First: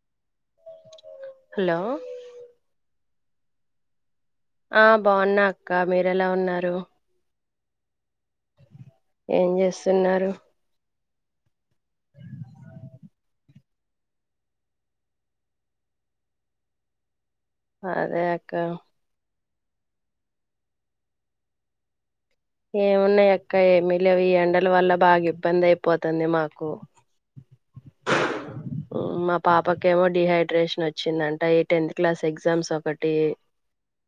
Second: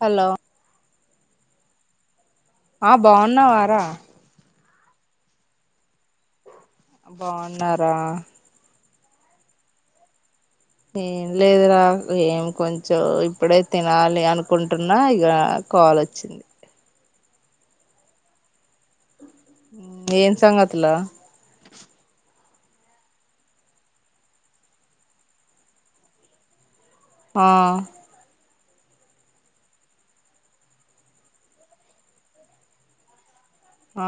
hello hello ఆ బాగున్నావా రా ఆ బాగున్నా అక్క మీరెలా ఉన్నారు బాగున్నారా ఏం చేస్తున్నారు ఏం లేదురా ఏం కొంచెం ఇప్పుడే తినాలి అనుకుంటున్నా ఇగ కా కాలొ చ్చింది అదే అక్క ఏం సంగతులు ఏమున్నాయ అక్క ఏమి లేవు ఈ ఎండల వల్ల బాగా ఇబ్బంది అయిపోతుంది మాకు ఆ మా పాపకేమో డిహైడ్రేషన్ వచ్చిందంట ఈ టెన్త్ క్లాస్ ఎగ్జామ్స్ ఒకటి ఆ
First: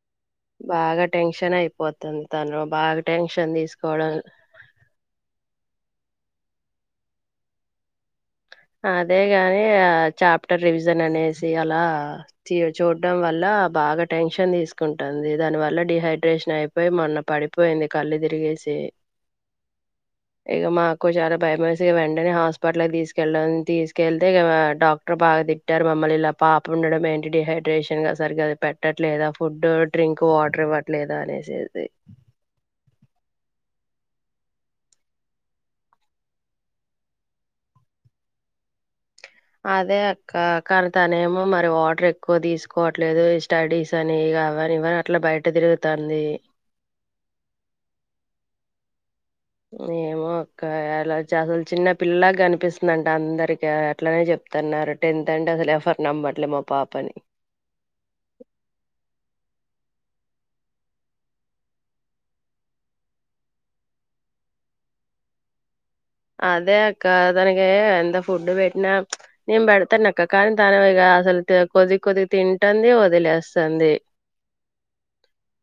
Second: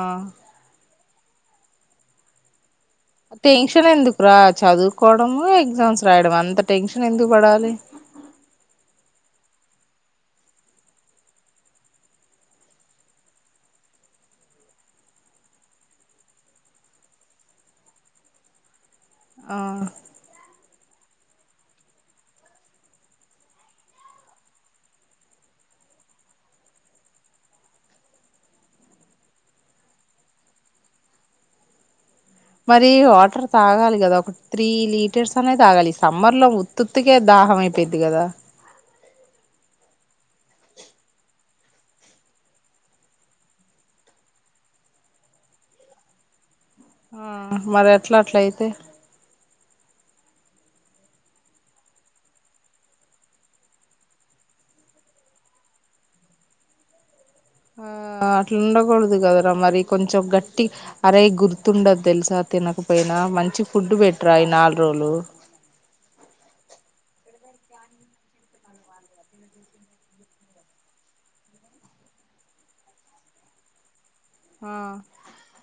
బాగా టెన్షన్ అయిపోతుంది తను బాగా టెన్షన్ ఎందుకురా చదువుకోవడం ఎగ్జామ్స్ రాయడం అం అంత టెన్షన్ ఎందుకు పడాలి అదేగాని ఆ చాప్టర్ రివిజన్ అనేసి అలా చు చూడడం వల్ల హ బాగా టెన్షన్ తీసుకుంటుంది దాని వల్ల డిహైడ్రేషన్ అయిపోయి మొన్న పడిపోయింది కళ్ళు తిరిగి సీ ఆ ఇగ మాకు చాలా భయం వేసి వెంటనే హాస్పిటల్ కి తీసు కెళ్లాం తీసుకెళ్తే ఇగ డాక్టర్ బాగా తిట్టారు మమ్మల్ని ఇలా పాప ఉండడం ఎంటి డిహైడ్రేషన్ గ సరిగాది పెట్టట్లేదా ఫుడ్ డ్రింక్ వాటర్ ఇవ్వట్లేదా అనేసేది మరి వాటర్ తాగాలి కదా ఒకటి త్రీ లీటర్స్ అనే తాగాలి సమ్మర్ లో ఉత్తుత్తికే దా దహం అయిపోయిద్ది కదా అదే అక్క కానీ తనేమో మరి వాటర్ ఎక్కువ తీసుకోవట్లేదు స్టడీస్ అని కావని ఇవని అట్లా బయట తిరుగుతుంది ఆ మరి ఎట్లా అట్లయితే ఏమ ఒకలా అసలు చిన్న పిల్ల కనిపిస్తుందింట అందరికి అట్లనే చెప్తున్నారు టెన్త్ అ ఫర్నాబట్లే మా పాపాని ఆ అట్లా ఉండకూడదు కదరా మరి కొంచెం గట్టి అరయి గుర్తుండదు తెలుసా తినకపోయినా మంచి ఫుడ్ పెట్టరా ఈ నాలుగు రోజులు హా అదే అక్క తనక ఎంత ఫుడ్ పెట్టినా నేను పెడతాను అక్క కానీ తను ఇ అసలు కొద్ది కొద్ది తింటుంది వదిలేస్తుంది ఆ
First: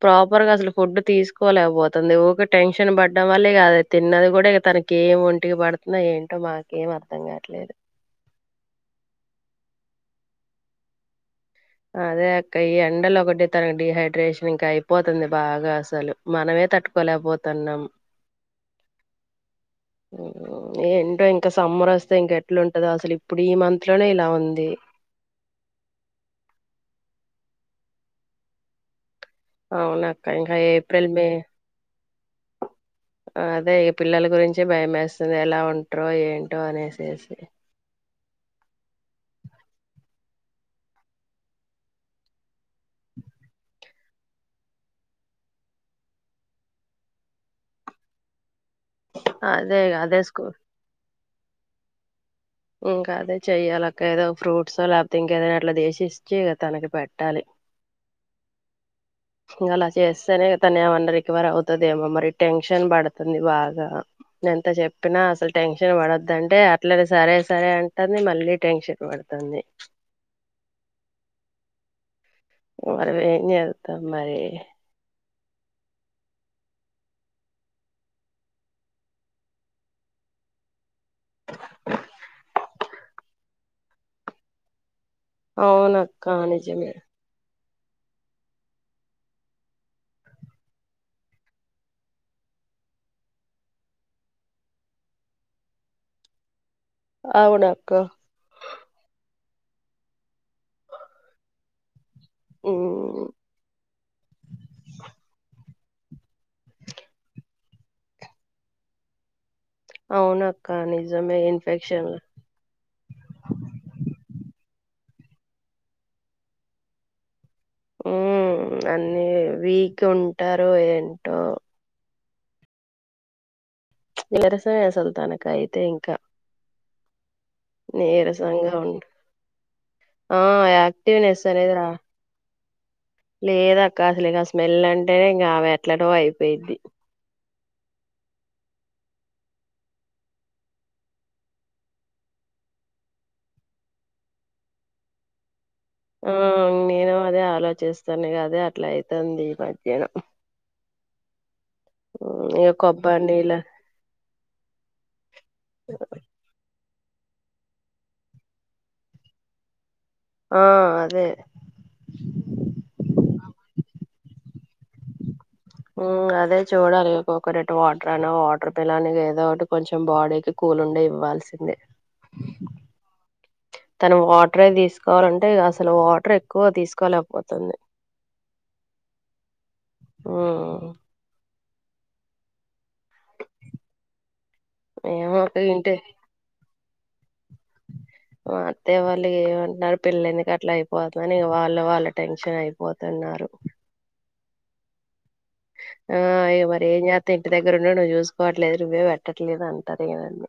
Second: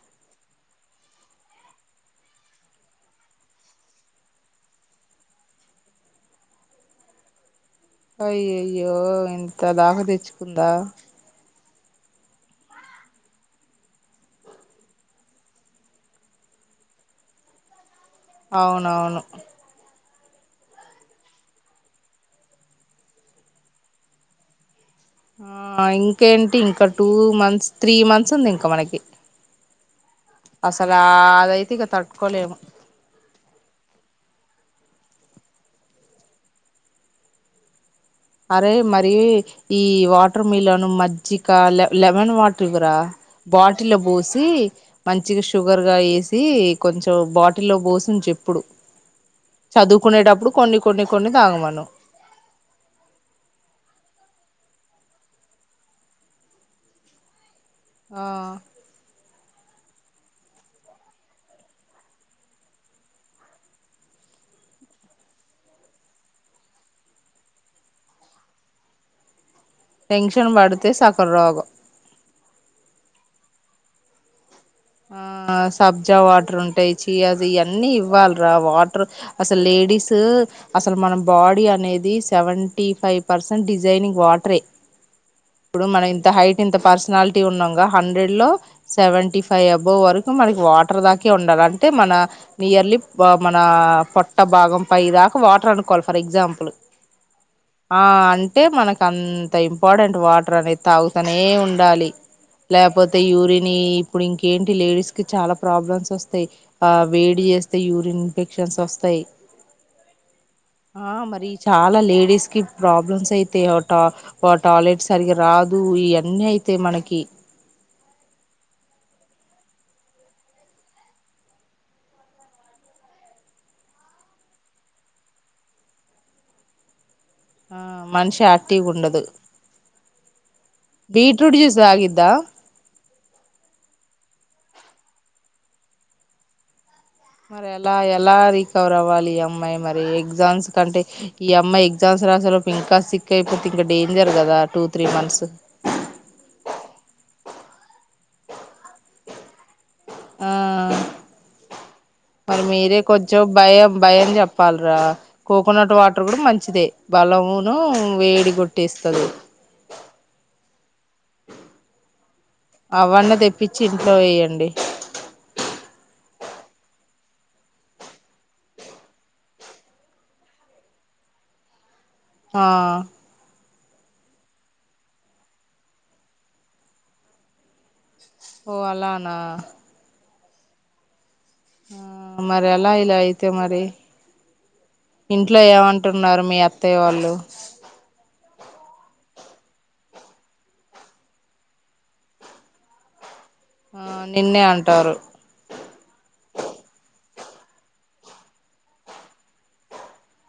ప్రాపర్ గజలు ఫుడ్ తీసుకోలేకపోతుంది ఊ టెన్షన్ పడ్డం వల్ల ఇక అద తిన్నది కూడా ఇక తనక ఏంంట ఇట్టుకి పడుతున్నా ఏంటో మాక ఏం అర్థం కావట్లేదు య్యయ్యో ఇంత దాకా తెచ్చుకుందా అదే అక్క ఈ ఎండలో ఒకటి తనకు డిహైడ్రేషన్ ఇంకా అయిపోతుంది బాగా అసలు మనమే తట్టుకోలేకపోతున్నాం అవునవును ఏ ఏంటో ఇంకా సమ్మర్ వస్తే ఇంక ఎట్లాంటదో అసలు ఇప్పుడు ఈ మంత్ లోనే ఇలా ఉంది ఆ ఇంకేంటి ఇంక టూ మంత్స్ త్రీ మంత్స్ ఉంది ఇంక మనకి అవునా అక్క ఇంకా అసలు ఏప్రిల్ మ అదైతే ఇక తట్టుకోలేము అదేక పిల్లు గురించి భయం వేస్తుంది ఎలా ఉంటారో ఏంటో అనేసేసి అరే మరి ఈ వాటర్ మిలను మజ్జిక లెమన్ వాటర్ గురా బాటిల్లో పోసి మంచిగా షుగర్ గా వేసి కొంచెం బాటి లో పోసి చెప్పుడు అదే అదే చదువుకునేటప్పుడు స్కూల్ కొన్ని కొన్ని కొన్ని తాగమనం ఇంకా అదే చెయ్యాలిక్క ఏదో ఫ్రూట్స్ లేకపోతే ఇంకేదైనా అట్లా దసిచ్చే తనకి పెట్టాలి ఆ ఇం అలా చేస్తేనే తను ఏమన్నా రికవర్ అవుతదిమో మరి టెన్షన్ పడుతుంది బాగా నే ఎంత చెప్పినా అసలు టెన్షన్ పడద్దండి అట్లనే సరే సరే అంటని మళ్ళీ టెన్షన్ పడ తన్ని టెన్షన్ పడితే సకల రోగం మరవేని అత మరి ఆ సబ్జా వాటర్ ఉంటాయి చీయాజ ఇవన్నీ ఇవ్వాలరా వాటర్ అసలు లేడీస్ అసలు మన బాడీ అనేది సెవెంటీ ఫైవ్ పర్సెంట్ డిజైనింగ్ వాటరే ఇప్పుడు మనం అవునక్క ఇంత హైట్ ఇంత నిజమే పర్సనాలిటీ ఉన్నాంగా హండ్రెడ్ లో సెవెంటీ అబ వరకు మనకి వాటర్ దాక ఉండాలి అంటే మన నియర్లీ మన పొట్ట భాగం పై దాకా వాటర్ అనుకోవాలి ఫర్ ఎగ్జాంపుల్ అవునక్క ఆ అంటే మనకు అంత త ఇంపార్టెంట్ వాటర్ అనేది తాగుతనే ఉండాలి లేకపోతే మ్ యూరిన్ ఇప్పుడు ఇంకేంటి లేడీస్ కి చాలా ప్రాబ్లమ్స్ వస్తాయి ఆ వేడి చేస్తే యూరిన్ ఇన్ఫెక్షన్స్ వస్తాయి అవునక్క ఆ నిజమే మరి చాలా ఇన్ఫెక్షన్ లేడీస్ కి ప్రాబ్లమ్స్ అయితే ఒక టాయిలెట్ సరిగ రాదు ఇవన్నీ అయితే మనకి ఉ అన్ని వీక్ ఉంటారు ఏంటో ఈరసమ సుల్తానక అయితే ఇంకా ఆ మనుషి నీరసంగా ఆటి ఉం కుండదు ఆ బీట్రూట్ జ్యూస్ ఆగద్దా లేద అక్క అసలు ఇంకా స్మెల్ అంటేనే ఇంకా అవి ఎట్లడో అయిపోయిద్ది మరి ఎలా ఎలా రికవర్ అవ్వాలి ఈ అమ్మాయి మరి ఎగ్జామ్స్ కంటే ఈ అమ్మాయి ఎగ్జామ్స్ రా అసలు ఇంకా సిక్ అయిపోతే ఇంకా డేంజర్ కదా టూ త్రీ మంత్స్ ఆ నేను అదే ఆలోచిస్తాను కదే అట్లా అయితుంది ఈ మధ్యన ఆ మరి ఇగ మీరే కొబ్బరి కొంచెం నీళ్ళ భయం భయం చెప్పాలరా కోకోనట్ వాటర్ కూడా మంచిదే బలమును వేడి కొట్టేస్తుంది ఆ అదే కిచ్చి ఇంట్లో వేయండి అదే చూడిలు కోకోనట్ వాటర్ అనా వాటర్ పిల్లని ఏదో ఒకటి కొంచెం బాడీకి కూల్ ఉండి ఇవ్వాల్సిందే ఆ మం వాటర్ తీసుకోవాలంటే అసలు వాటర్ ఎక్కువ తీసుకోలేకపోతుంది ఓ అలానా మ్ ఆ మరి అలా ఇలా అయితే మరి ఏమో ఒక ఇంట్లో ఇంటి ఏమంటున్నారు మీ అత్తయ్య వాళ్ళు మా అత్తయ్య వాళ్ళు ఏమంటున్నారు పిల్లందుకి అట్లా అయిపోతుందిని వాళ్ళు వాళ్ళు టెన్షన్ అయిపోతున్నారు ఆ నిన్నే అంటారు ఆ ఇగ మరి ఏం చేత్త ఇంటి దగ్గర ఉన్నాడి నువ్వు చూసుకోవట్లేదు నువ్వే పెట్టట్లేదు అంటారు కదండి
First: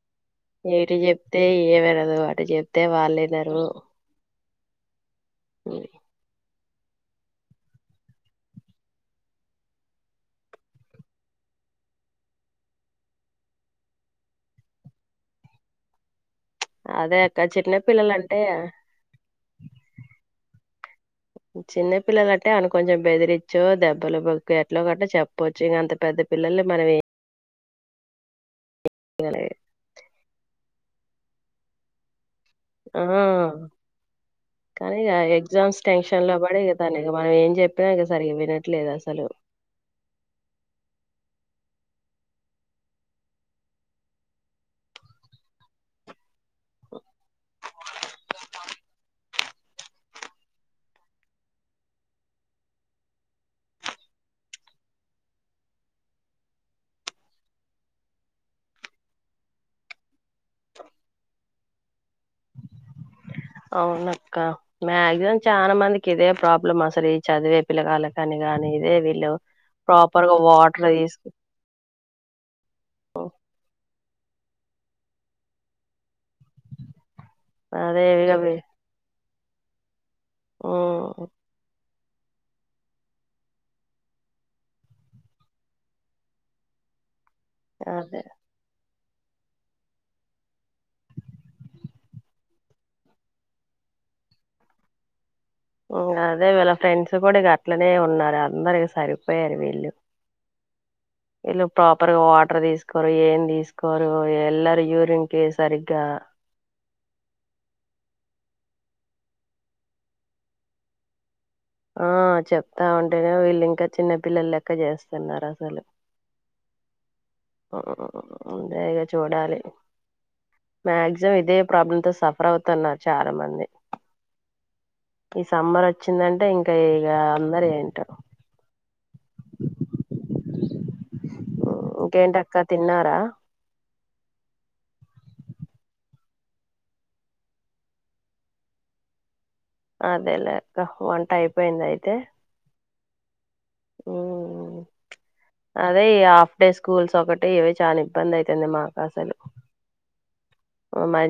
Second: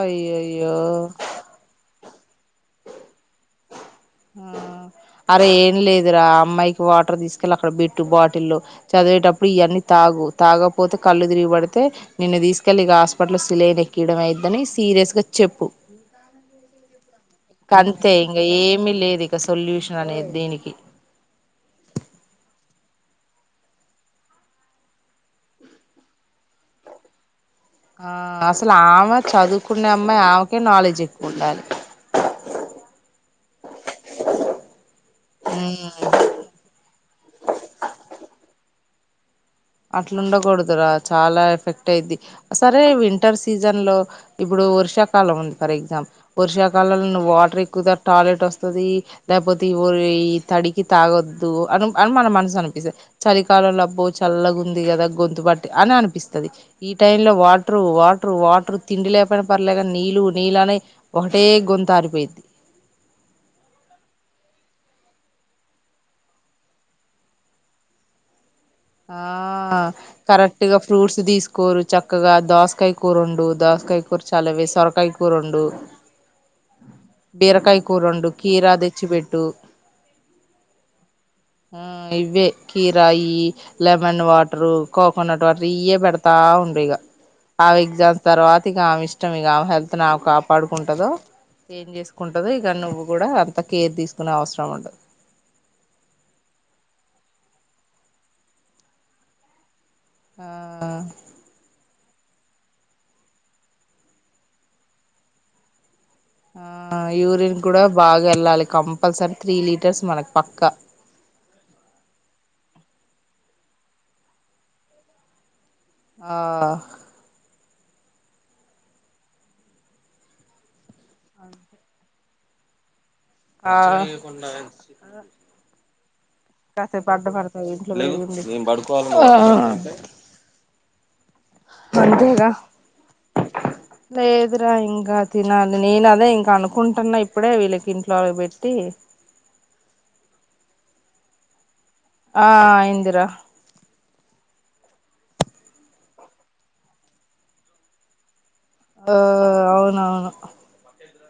అయ్యయ్యో ఏటు చెప్తే ఏమనదు అటు చెప్తే వాళ్ళేద్దరు అరే ఏం లేదు రా ఆ అమ్మాయికి వాటర్ తీసుకెళ్లి అక్కడ పెట్టు బాటిల్లో చదివేటప్పుడు ఇవన్నీ తాగు తాగపోతే కళ్ళు తిరిగిబడితే నిన్న తీసుకెళ్లి ఇక హాస్పిటల్ సిలేన్ ఎక్కియడం అయిని సీరియస్ గా చెప్పు అదే అక్క చిన్న పిల్లలంటే దిక సొల్యూషన్ అనేది దీనికి చిన్న పిల్లల అంటే అన కొంచెం బెదిరిచ్చు దెబ్బలు బొక్కు ఎట్లా కట్టో చెప్పచ్చు ఇంక అంత పెద్ద పిల్లలు మనమే ఆ అసలు ఆమె చదువుకునే అమ్మాయి ఆమెకే నాలెడ్జ్ ఎక్కువ ఉండాలి ఆ కానీ ఇక ఎగ్జామ్స్ ఉమ్ టెన్షన్ లో పడే కదాక మనం ఏం చెప్పినా ఇ సరి వినట్లేదు అ సాలు అట్లుండకూడదురా చాలా ఎఫెక్ట్ అయిద్ది సరే వింటర్ సీజన్ లో ఇప్పుడు వర్షాకాలం ఉంది ఫర్ ఎగ్జాంపుల్ వర్షాకాలంలో వాటర్ ఎక్కువ టాయిలెట్ వస్తుంది లేకపోతే తడికి తాగొద్దు అ అని మన మనసు అనిపిస్తంది చలికాలంలో బ్బ చల్లగుంది కదా గొంతు బట్టి అని అనిపిస్తుంది ఈ టై లో వాటర్ వాటర్ వాటర్ తిండిలే పన పర్లేక నీళ్లు నీళ్ళ అని ఒకటే గొంత ఆరిపోయిద్ది అ అవునక్క మాక్సిమం చాలా మందికి ఇదే ప్రాబ్లమ్ అసలు ఈ చదివే పిలగాల కాని ఆ కరెక్ట్గా వాటర్ ఫ్రూట్స్ తీసుకు తీసుకోరు చక్కగా దోసకాయ కూరండు దోసకాయ కూర చాలావి సొరకాయ కూరండు బీరకాయ అదే కూరండు ఇగ కీరా తెచ్చి పెట్టు ఆఓ ఆ ఇవే కిరాయి లెమన్ వాటరు కోకోనట్ వాటర్ ఇయ పెడతా ఉండు ఈగ ఆ ఎగ్జామ్స్ అదే తర్వాత ఇక ఆమె ఇష్టం ఇక ఆమె హెల్త్ నా కాపాడుకుంటదు ఏం చేసుకుంటదు ఇక నువ్వు కూడా అంత కేర్ తీసుకునే అవసరం ఉండదు అదే వీళ్ళ ఫ్రెండ్స్ కూడా ఇక అట్లనే ఉన్నారు అందరి సరిపోయారు వీళ్ళు ఆ త్వరగా వాటర్ తీసుకోరు ఏం తీసుకోరు ఎల్లరు యూరిన్ కి సరిగ్గా ఆ యూరిన్ కూడా బాగా వెళ్ళాలి కంపల్సరీ త్రీ లీటర్స్ మనకి పక్కా ఆ చెప్తా ఉంటేనే వీళ్ళు ఇంకా చిన్న పిల్లలు లెక్క చేస్తున్నారు అసలు ఆ ఊ అదే ఇగా చూడాలి మాక్సిమం ఇదే ప్రాబ్లమ్ తో సఫర్ అవుతున్నా ఆ ఈ సమ్మర్ వ వచ్చిందంటే ఇంకా ఇగ కాసేపు అడ్డ అందర పడతాయి ఇంట్లో ఏంటో వేడి ఉంది ఆ హు ఇంకేంటి అంతేగా అక్క తిన్నారా లేదురా ఇంకా తినాలి నేను అదే ఇంకా అనుకుంటున్నా ఇప్పుడే వీళ్ళకి ఇంట్లో పెట్టి అదేలే అక్క వంట అయిపోయింద అయి ఆ అయ్యిందిరా హు అదే ఈ హాఫ్ డే స్కూల్స్ ఒకటి ఇవి చాలా ఇబ్బంది అయి అయితుంది మాకు ఆ అసలు అవునవును మ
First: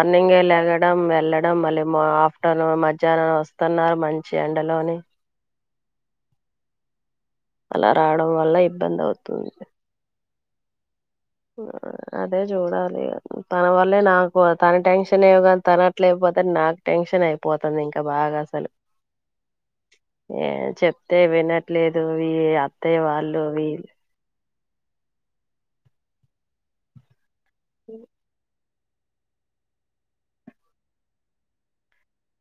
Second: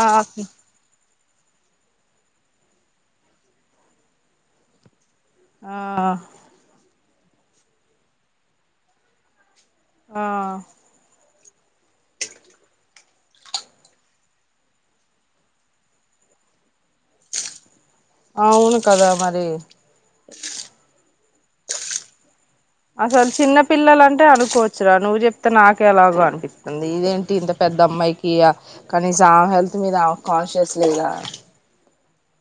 ఆ ఏ లేగడం వెళ్ళడం మళ్ళ ఆఫ్టర్నూన్ మధ్యాహ్నం వస్తున్నా మంచి ఎండలోని ఆ అలా రావడం వల్ల ఇబ్బంది అవుతుంది ఆ అదే చూడాలి ఇగ తన వల్లే నాకు తన టెన్షన్ ఏవు గాని తాను అట్లే ఐ పో నాకు టెన్షన్ అయిపోతుంది ఇంకా బాగా అసలు అవును కదా మరి ఏ చెప్ తే వినట్లేదు ఇ అసలు చిన్న పిల్లలంటే అనుకోవచ్చురా నువ్వు చెప్తే నాకే ఎలాగో అనిపిస్తుంది ఇదేం ఇంత పెద్ద అమ్మాయికి ఆ కనీసం ఆ హెల్త్ మీద కాన్షియస్ లేదా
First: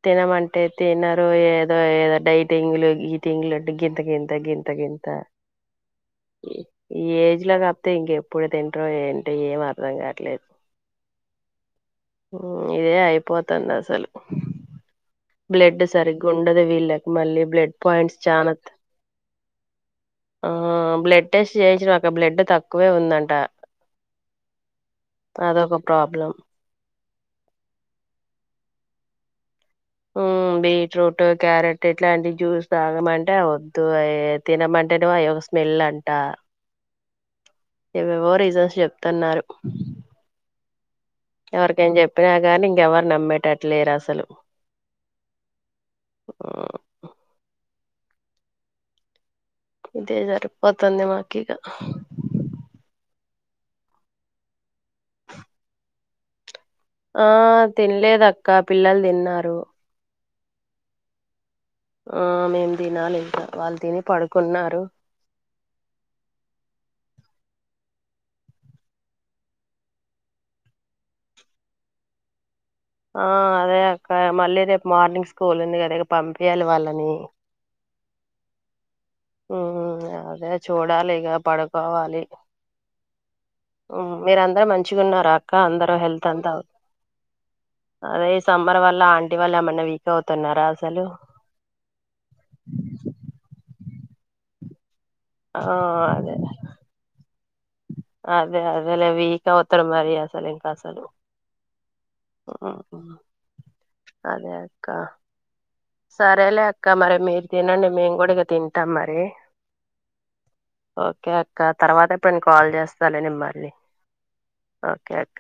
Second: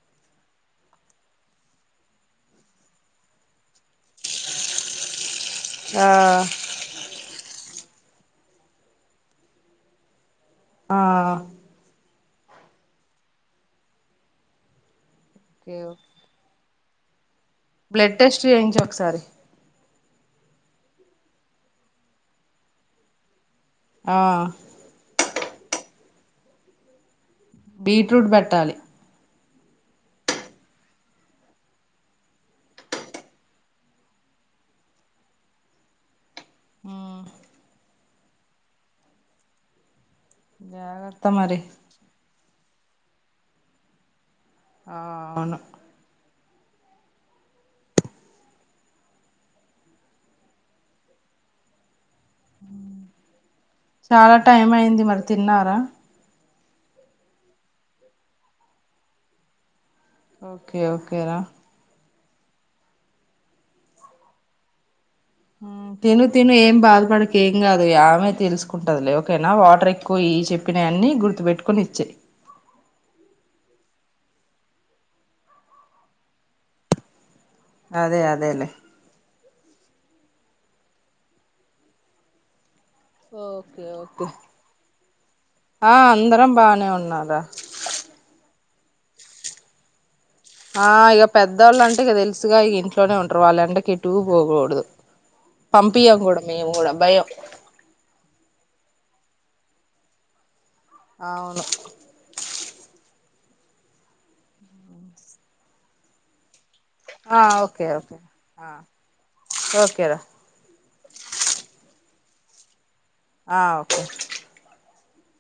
తినమంటే తినరు ఏదో ఏదో డైటింగ్లు ఈటింగ్లు అంటే గింత గింత గిం ఇంత ఆ ఈ ఏజ్ లా అతే ఇంకెప్పుడు తింట్ర ఏంటి ఏం అర్థం కావట్లేదు ఆ హు ఇదే అయిపోతుంది అసలు ఓకే బ్లడ్ ఓకే సరిగ్గా ఉండదు వీళ్ళకు మళ్ళీ బ్లడ్ పాయింట్స్ టెస్ట్ చాన త చేయించు ఒకసారి ఆ బ్లడ్ టెస్ట్ చేయించిన అక్క బ్లడ్ తక్కువే ఉందంట ఆ అదొక ప్రాబ్లం బీట్రూట్ పెట్టాలి హు బీట్రూట్ క్యారెట్ ఇట్లాంటి జ్యూస్ తాగమంటే వద్దు అ తినమం డెడ్ వాయొ స్మెల్ అంట హు ఏవేవో రీజన్స్ చెప్తున్నారు జాగ్రత్త మరి ఎవరికేం చెప్పినా కానీ ఇంకె ఎవరు నమ్మేటట్టు లేరు అసలు ఆ అవును [unintelligible] ఇదే సరిపోతుందే మాకి ఇగా చాలా టైం అయింది మరి తిన్నారా ఆ తినలేదు అక్క పిల్లలు తిన్నారు ఓకే ఓకే రా ఆ మేం తినాలి ఇంకా వాళ్ళు తిని పడుకున్నారు హు తిను తిను ఏం బాధపడక ఏం కాదు ఆమె తెలుసుకుంటదిలే ఓకేనా వాటర్ ఎక్కువ ఇ ఈ చెప్పినాయి అన్నీ గుర్తు పెట్టుకొని ఇచ్చాయి ఆ అదే అక్క మళ్ళీ రేపు మార్నింగ్ స్కూల్ ఉంది కదా ఇగ పంపియ్యాలి వాళ్ళని అదే అదేలే ఉ అదే చూడాలి ఇక పడుకోవాలి ఓకే ఓకే మీరందరూ మంచిగా ఉన్నారా అక్క ఆ అందరు హెల్త్ అంతా అందరం బానే ఉన్నారా అదే ఈ సమ్మర్ వల్ల ఆంటీ వాళ్ళు ఏమన్నా వి ఆ ఇక పెద్దోళ్ళు అంటే ఇక తెలుసుగా ఇక ఇంట్లోనే ఉంటరు వాళ్ళు ఎండకి ఎటు పోకూడదు ఆ పంపియ్యం అదే కూడా మేము కూడా భయం అదే అదేలే వీక్ అవుతారు మారి అసలె అవును ఉమ్ అదే అక్క సరేలే అక్క మరి ఆ మీరు ఓకే తినండి మేము ఓకే కూడా ఇక ఆ తింటాం మరి ఓకేరా ఓకే అక్క తర్వాత ఎప్పుడైన కాల్ చేస్తాలే నేను ఆ మళ్ళీ ఓకే ఓకే అక్క